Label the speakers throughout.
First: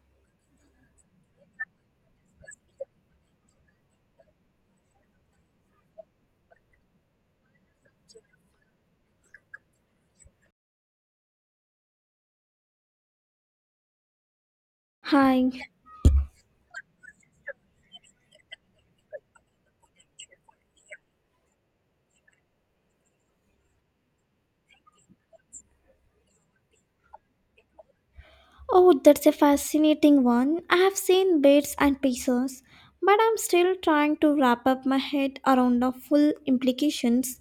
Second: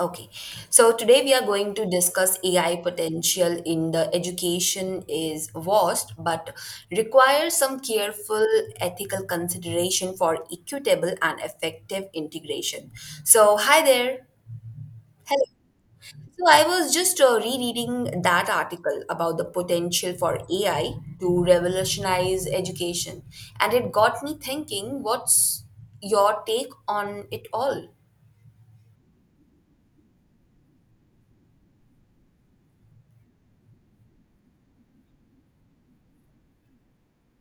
Speaker 1: Okay, so today we are going to discuss AI potential in the education is vast but requires some careful ethical consideration for equitable and effective integration. So, hi there.
Speaker 2: Hi.
Speaker 1: Hello. So, I was just rereading that article about the potential for AI to revolutionize education, and it got me thinking what's your take on it all?
Speaker 2: Oh, that's a fascinating one. I have seen bits and pieces, but I'm still trying to wrap up my head around the full implications.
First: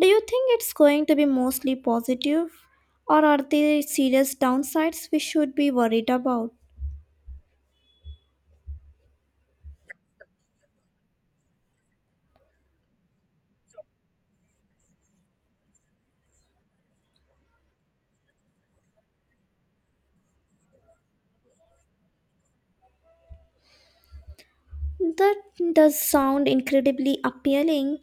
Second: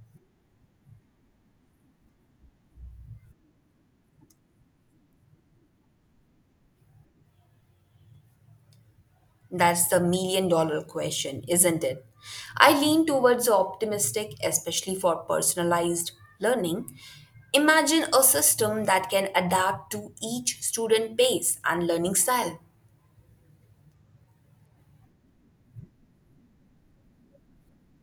Speaker 2: Do you think it's going to be mostly positive, or are there serious downsides we should be worried about?
Speaker 1: That's the million dollar question, isn't it? I lean towards the optimistic, especially for personalized learning. Imagine a system that can adapt to each student pace and learning style.
Speaker 2: That does sound incredibly appealing.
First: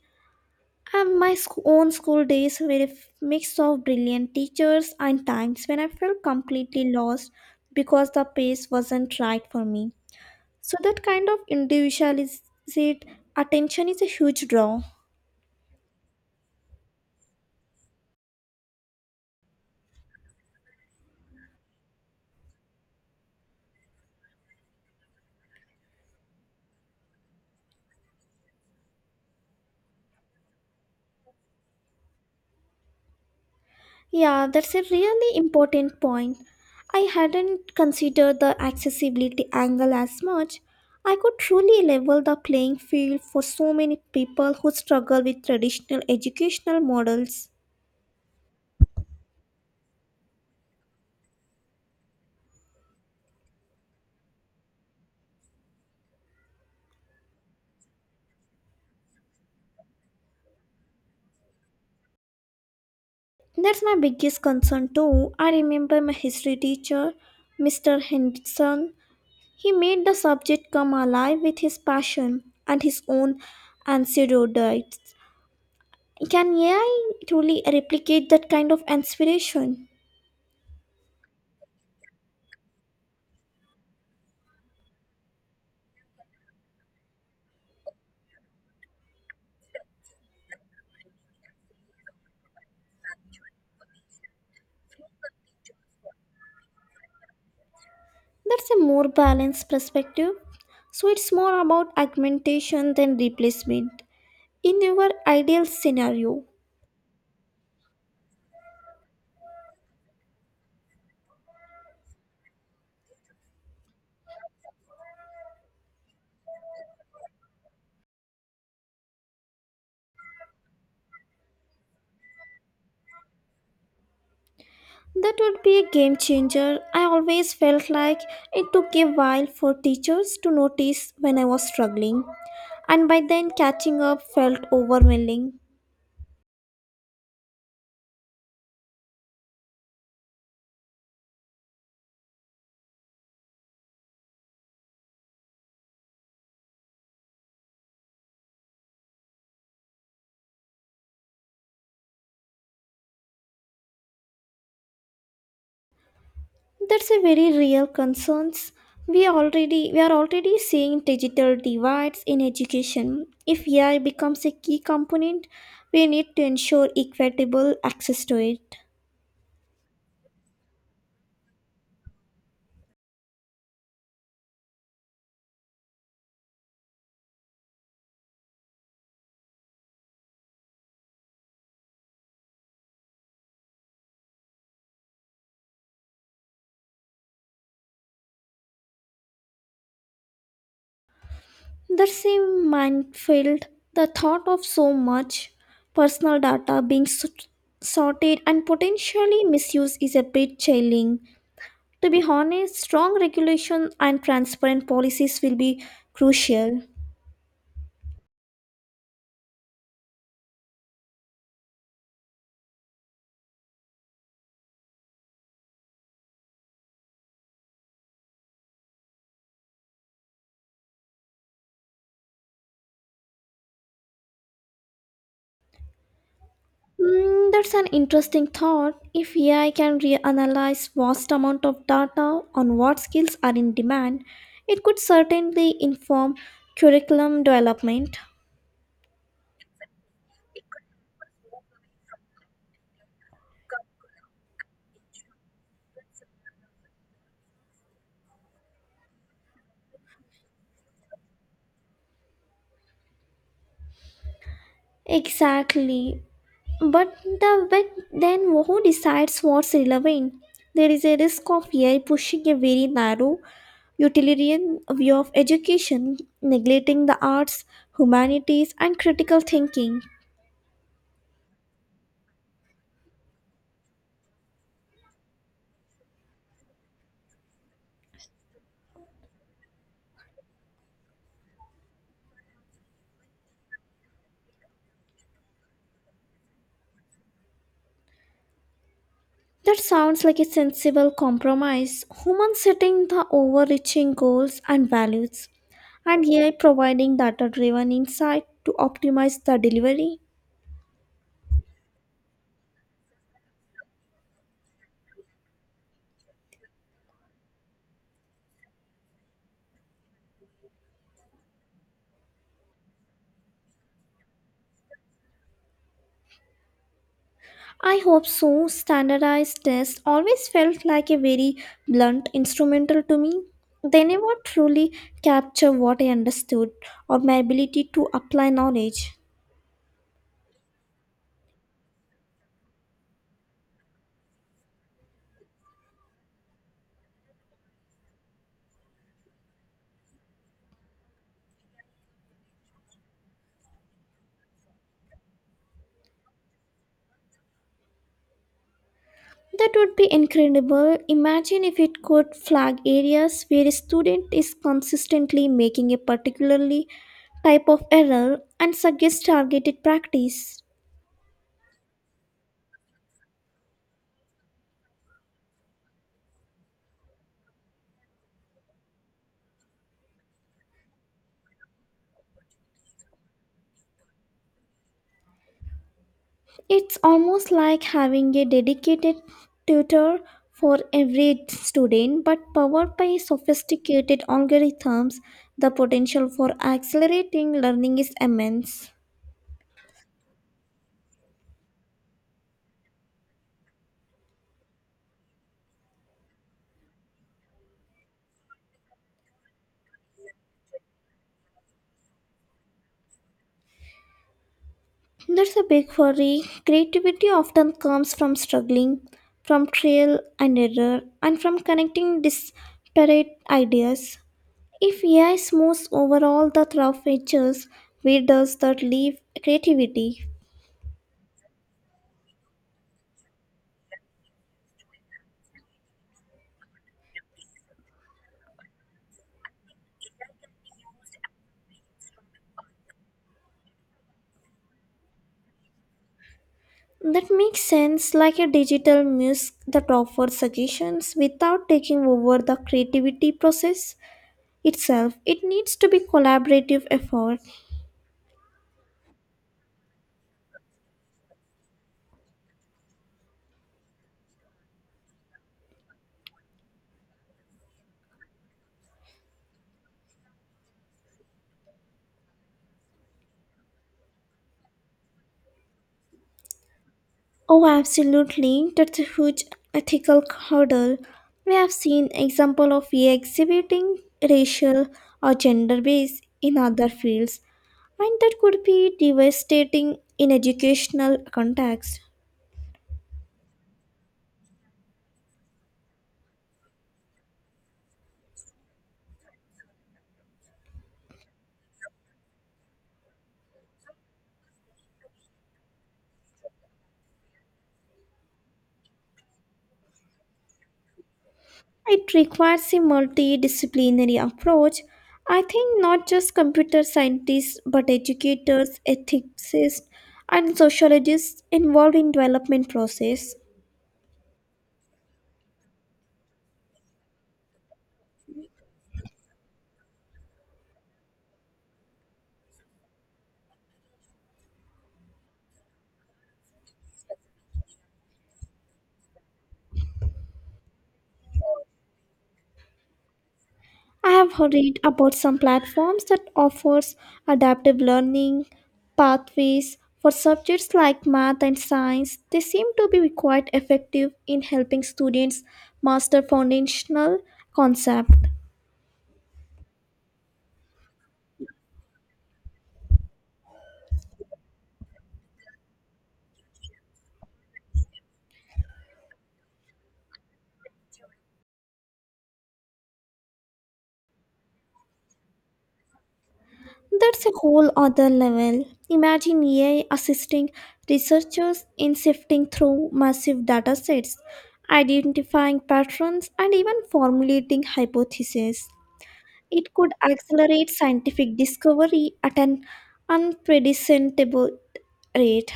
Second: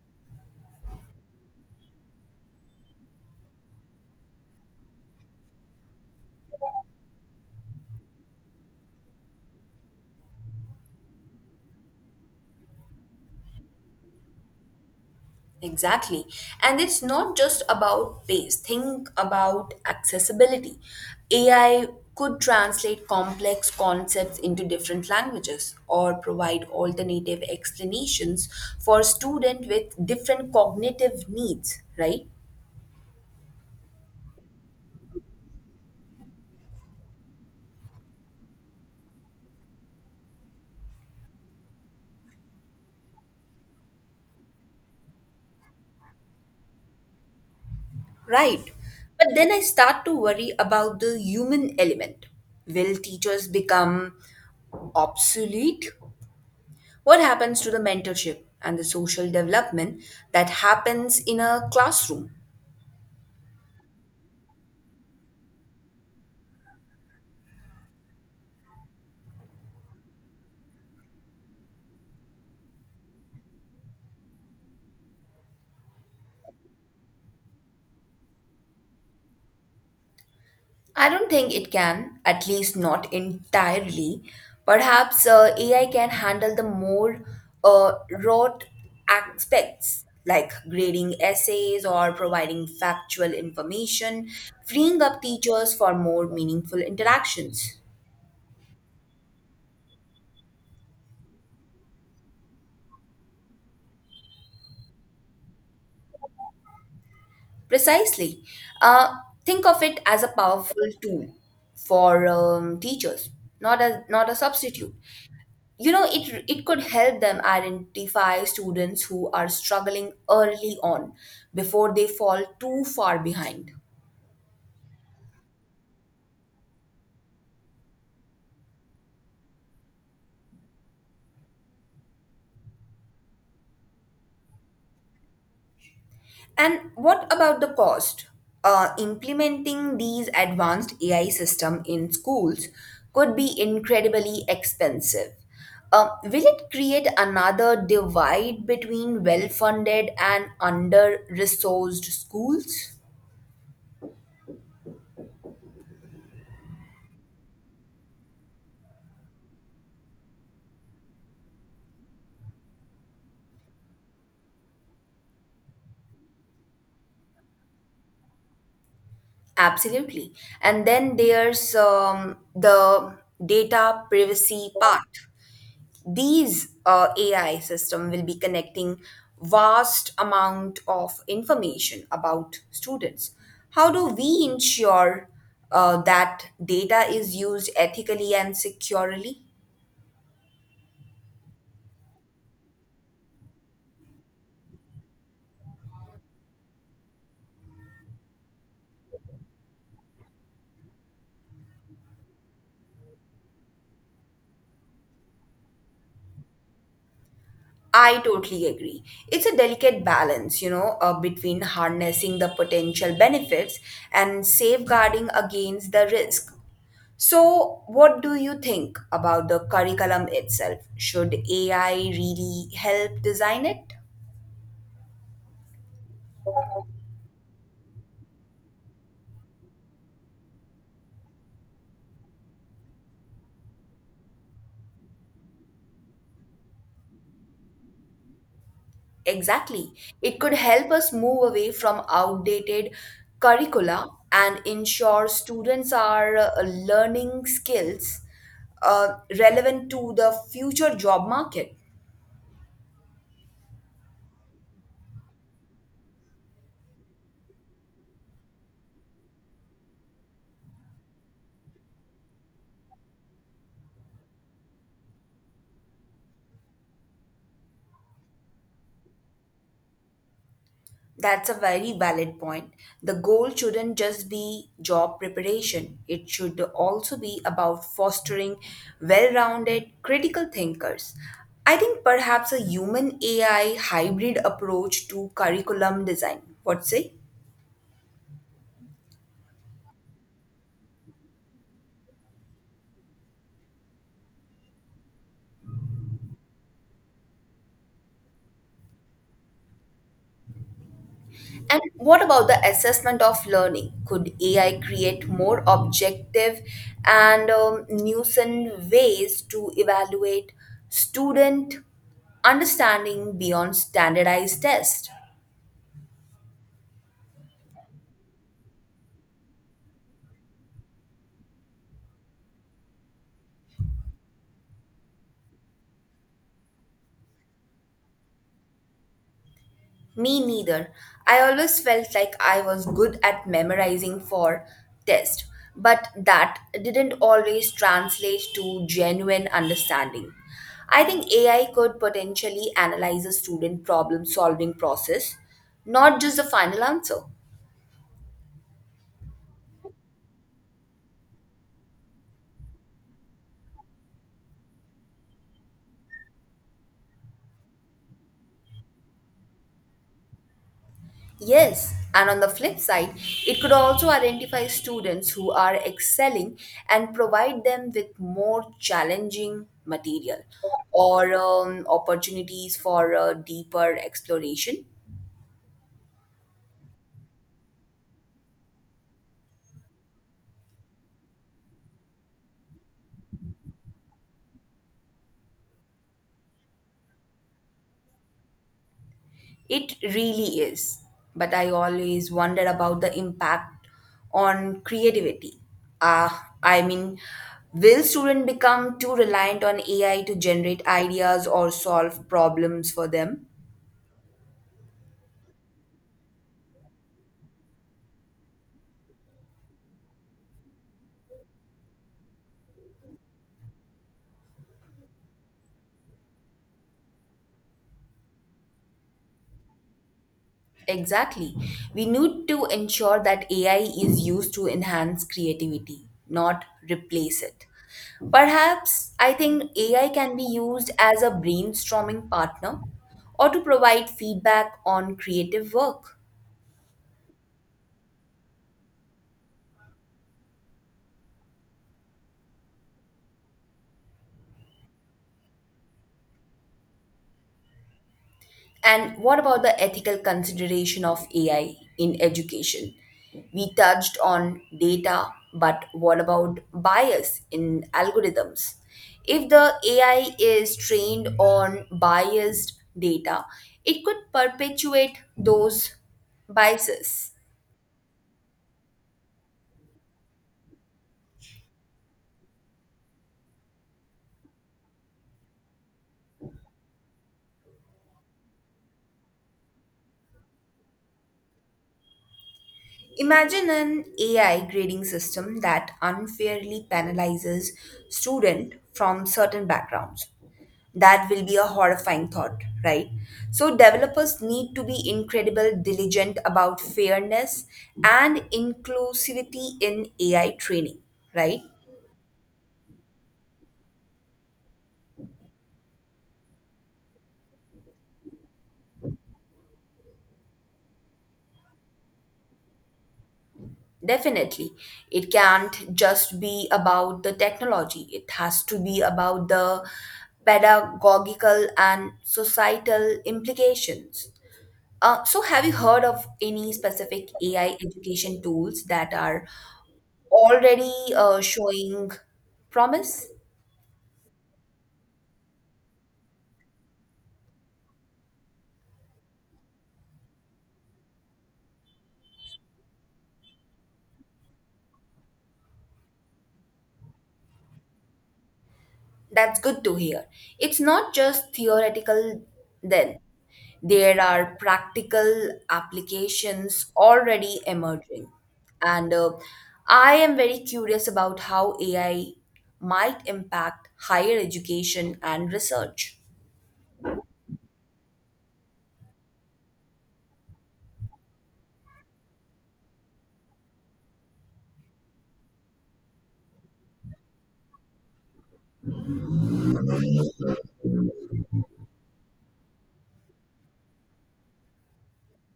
Speaker 2: And my own school days were a mix of brilliant teachers and times when I felt completely lost because the pace wasn't right for me. So that kind of individualized attention is a huge draw.
Speaker 1: Exactly. And it's not just about pace. Think about accessibility. AI could translate complex concepts into different languages or provide alternative explanations for students with different cognitive needs, right?
Speaker 2: Yeah, that's a really important point. I hadn't considered the accessibility angle as much. I could truly level the playing field for so many people who struggle with traditional educational models.
Speaker 1: Right. But then I start to worry about the human element. Will teachers become obsolete? What happens to the mentorship and the social development that happens in a classroom?
Speaker 2: That's my biggest concern too. I remember my history teacher, Mr. Henderson. He made the subject come alive with his passion and his own anecdotes. Can AI truly replicate that kind of inspiration?
Speaker 1: I don't think it can, at least not entirely. Perhaps AI can handle the more uh, raw aspects like grading essays or providing factual information, freeing up teachers for more meaningful interactions.
Speaker 2: That's a more balanced perspective. So it's more about augmentation than replacement. In your ideal scenario,
Speaker 1: Precisely. Uh, think of it as a powerful tool for teachers, not a substitute. You know, it could help them identify students who are struggling early on before they fall too far behind.
Speaker 2: that would be a game changer. I always felt like it took a while for teachers to notice when I was struggling, and by then catching up felt overwhelming.
Speaker 1: And what about the cost? Implementing these advanced AI system in schools could be incredibly expensive. Will it create another divide between well-funded and under-resourced schools?
Speaker 2: That's a very real concern. We are already seeing digital divides in education. If AI becomes a key component, we need to ensure equitable access to it.
Speaker 1: Absolutely. And then there's the data privacy part. These AI system will be connecting vast amount of information about students. How do we ensure that data is used ethically and securely?
Speaker 2: That's a minefield. The thought of so much personal data being sorted and potentially misused is a bit chilling. To be honest, strong regulation and transparent policies will be crucial.
Speaker 1: I totally agree. It's a delicate balance, you know, between harnessing the potential benefits and safeguarding against the risk. So, what do you think about the curriculum itself? Should AI really help design it?
Speaker 2: Mm, that's an interesting thought. If AI can reanalyze vast amount of data on what skills are in demand, it could certainly inform curriculum development.
Speaker 1: Exactly. It could help us move away from outdated curricula and ensure students are learning skills relevant to the future job market.
Speaker 2: Exactly. But then who decides what's relevant? There is a risk of AI pushing a very narrow utilitarian view of education, neglecting the arts, humanities, and critical thinking.
Speaker 1: That's a very valid point. The goal shouldn't just be job preparation, it should also be about fostering well rounded critical thinkers. I think perhaps a human AI hybrid approach to curriculum design. What say?
Speaker 2: That sounds like a sensible compromise. Humans setting the overreaching goals and values, and AI providing data driven insight to optimize the delivery.
Speaker 1: And what about the assessment of learning? Could AI create more objective and nuisance ways to evaluate student understanding beyond standardized tests?
Speaker 2: I hope so. Standardized tests always felt like a very blunt instrumental to me. They never truly capture what I understood or my ability to apply knowledge.
Speaker 1: Me neither. I always felt like I was good at memorizing for test, but that didn't always translate to genuine understanding. I think AI could potentially analyze a student problem solving process, not just the final answer.
Speaker 2: That would be incredible. Imagine if it could flag areas where a student is consistently making a particularly type of error and suggest targeted practice.
Speaker 1: Yes, and on the flip side, it could also identify students who are excelling and provide them with more challenging material or opportunities for deeper exploration.
Speaker 2: It's almost like having a dedicated tutor for every student, but powered by sophisticated algorithms, the potential for accelerating learning is immense.
Speaker 1: It really is. But I always wonder about the impact on creativity. Uh, I mean, will students become too reliant on AI to generate ideas or solve problems for them?
Speaker 2: That's a big worry. Creativity often comes from struggling, from trial and error, and from connecting disparate ideas. If AI smooths over all the rough edges, where does that leave creativity?
Speaker 1: Exactly. We need to ensure that AI is used to enhance creativity, not replace it. Perhaps I think AI can be used as a brainstorming partner or to provide feedback on creative work.
Speaker 2: That makes sense, like a digital muse that offers suggestions without taking over the creativity process itself. It needs to be collaborative effort.
Speaker 1: And what about the ethical consideration of AI in education? We touched on data, but what about bias in algorithms? If the AI is trained on biased data, it could perpetuate those biases.
Speaker 2: Oh, absolutely. That's a huge ethical hurdle. We have seen example of exhibiting racial or gender bias in other fields, and that could be devastating in educational context.
Speaker 1: Imagine an AI grading system that unfairly penalizes students from certain backgrounds. That will be a horrifying thought, right? So, developers need to be incredible diligent about fairness and inclusivity in AI training, right?
Speaker 2: It requires a multidisciplinary approach. I think not just computer scientists, but educators, ethicists, and sociologists involved in development process.
Speaker 1: Definitely. It can't just be about the technology, it has to be about the pedagogical and societal implications. So, have you heard of any specific AI education tools that are already showing promise?
Speaker 2: I have read about some platforms that offers adaptive learning pathways for subjects like math and science. They seem to be quite effective in helping students master foundational concepts.
Speaker 1: That's good to hear. It's not just theoretical, then. There are practical applications already emerging. And I am very curious about how AI might impact higher education and research.
Speaker 2: That's a whole other level. Imagine AI assisting researchers in sifting through massive datasets, identifying patterns, and even formulating hypotheses. It could accelerate scientific discovery at an unprecedented rate.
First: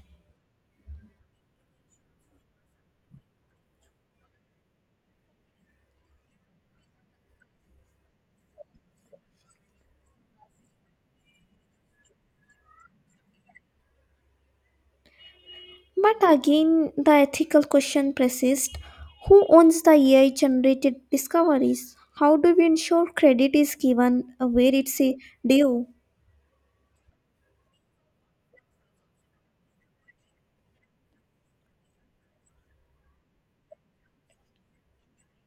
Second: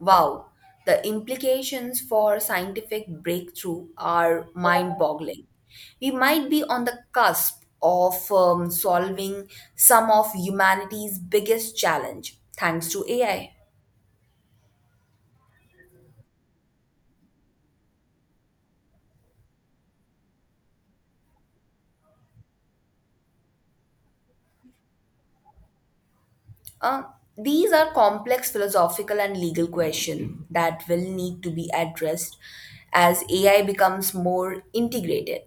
Speaker 1: Wow, the implications for scientific breakthrough are mind boggling. We might be on the cusp of solving some of humanity's biggest challenge thanks to AI.
Speaker 2: But again, the ethical question persists who owns the AI generated discoveries? How do we ensure credit is given where it's due?
Speaker 1: Uh, these are complex philosophical and legal questions that will need to be addressed as AI becomes more integrated.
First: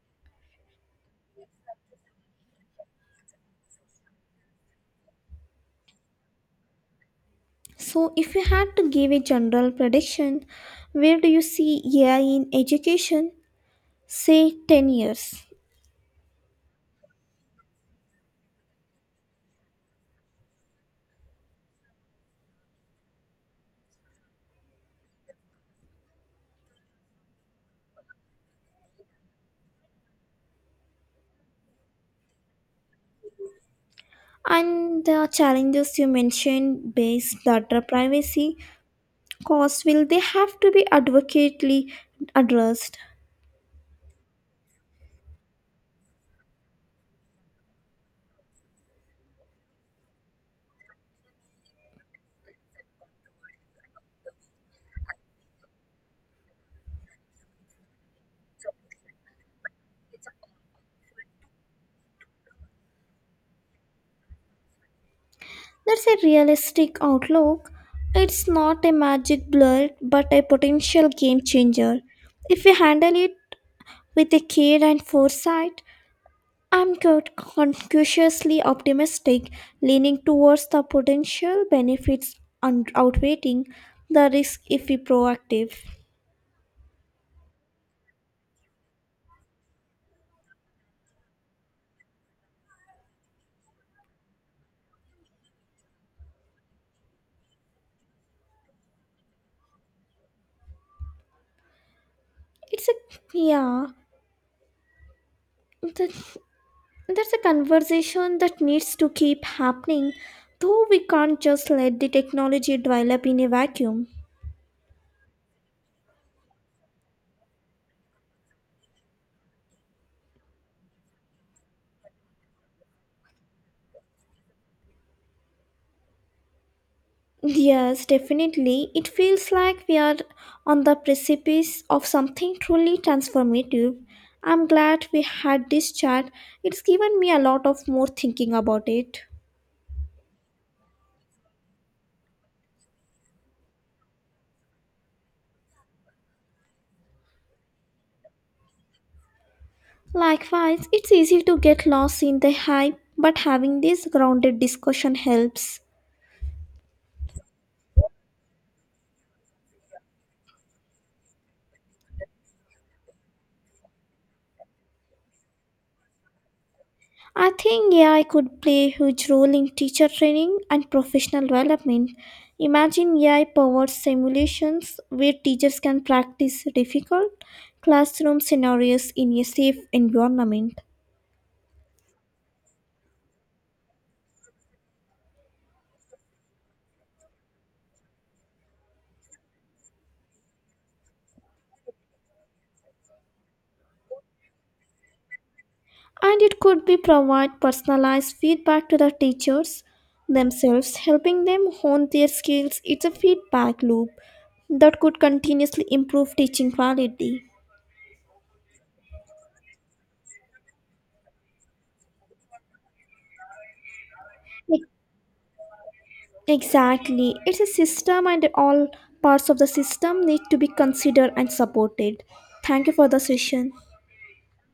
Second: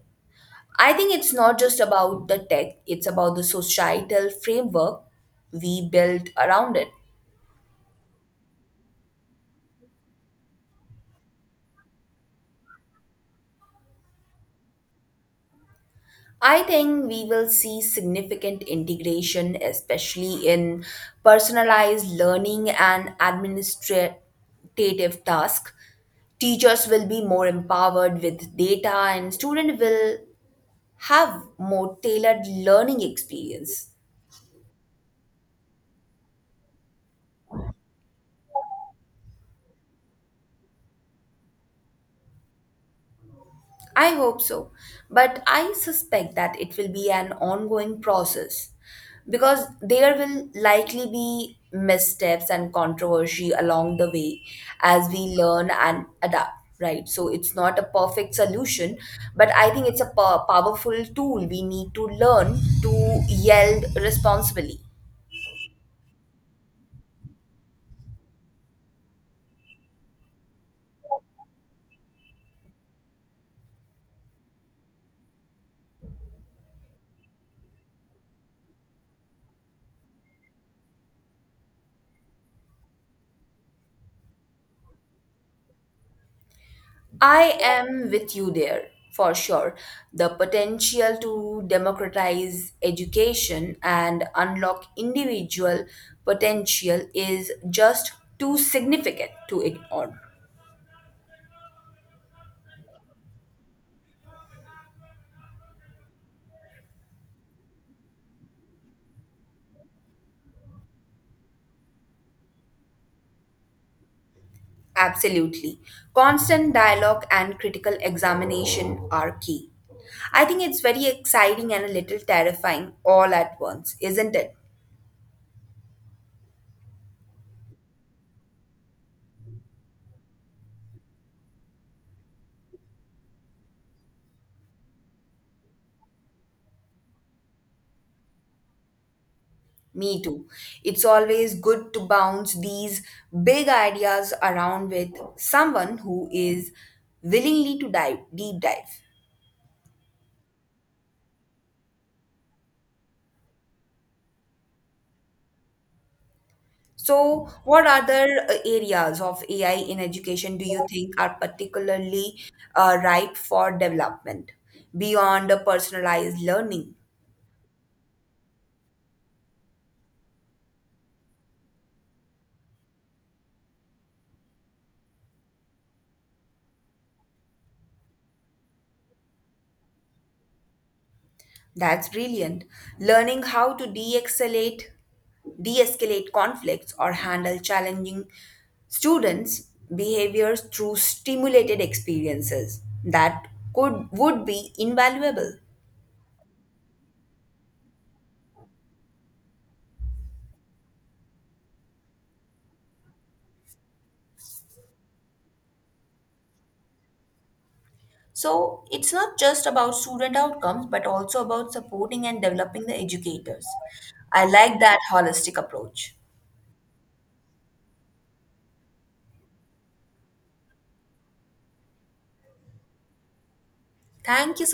Speaker 1: I think it's not just about the tech, it's about the societal framework we build around it.
Speaker 2: So, if you had to give a general prediction, where do you see AI in education, say 10 years?
Speaker 1: I think we will see significant integration, especially in personalized learning and administrative tasks. Teachers will be more empowered with data, and students will have more tailored learning experience.
Speaker 2: And the challenges you mentioned based data privacy, Costs will they have to be adequately addressed.
Speaker 1: I hope so, but I suspect that it will be an ongoing process because there will likely be missteps and controversy along the way as we learn and adapt, right? So it's not a perfect solution, but I think it's a powerful tool we need to learn to yield responsibly.
Speaker 2: That's a realistic outlook. It's not a magic bullet, but a potential game changer. If we handle it with a care and foresight, I'm quite conscientiously optimistic, leaning towards the potential benefits and outweighing the risk if we proactive.
Speaker 1: I am with you there for sure. The potential to democratize education and unlock individual potential is just too significant to ignore.
Speaker 2: It's a Yeah. the- That's a conversation that needs to keep happening, though we can't just let the technology develop in a vacuum.
Speaker 1: Absolutely. Constant dialogue and critical examination are key. I think it's very exciting and a little terrifying all at once, isn't it?
Speaker 2: Yes, definitely. It feels like we are on the precipice of something truly transformative. I'm glad we had this chat. It's given me a lot of more thinking about it.
Speaker 1: Me too. It's always good to bounce these big ideas around with someone who is willingly to dive deep dive.
Speaker 2: Likewise, it's easy to get lost in the hype, but having this grounded discussion helps.
Speaker 1: So, what other areas of AI in education do you think are particularly ripe for development beyond the personalized learning?
Speaker 2: I think AI could play a huge role in teacher training and professional development. Imagine AI powered simulations where teachers can practice difficult classroom scenarios in a safe environment.
Speaker 1: That's brilliant. Learning how to de-escalate conflicts or handle challenging students' behaviors through stimulated experiences that could would be invaluable.
Speaker 2: And it could be provide personalized feedback to the teachers themselves, helping them hone their skills. It's a feedback loop that could continuously improve teaching quality.
Speaker 1: So it's not just about student outcomes, but also about supporting and developing the educators. I
Speaker 2: A
Speaker 1: like that holistic approach.
Speaker 2: Exactly. It's a system, and all parts of the system need to be considered and supported. Thank you for the session.
Speaker 1: Thank you so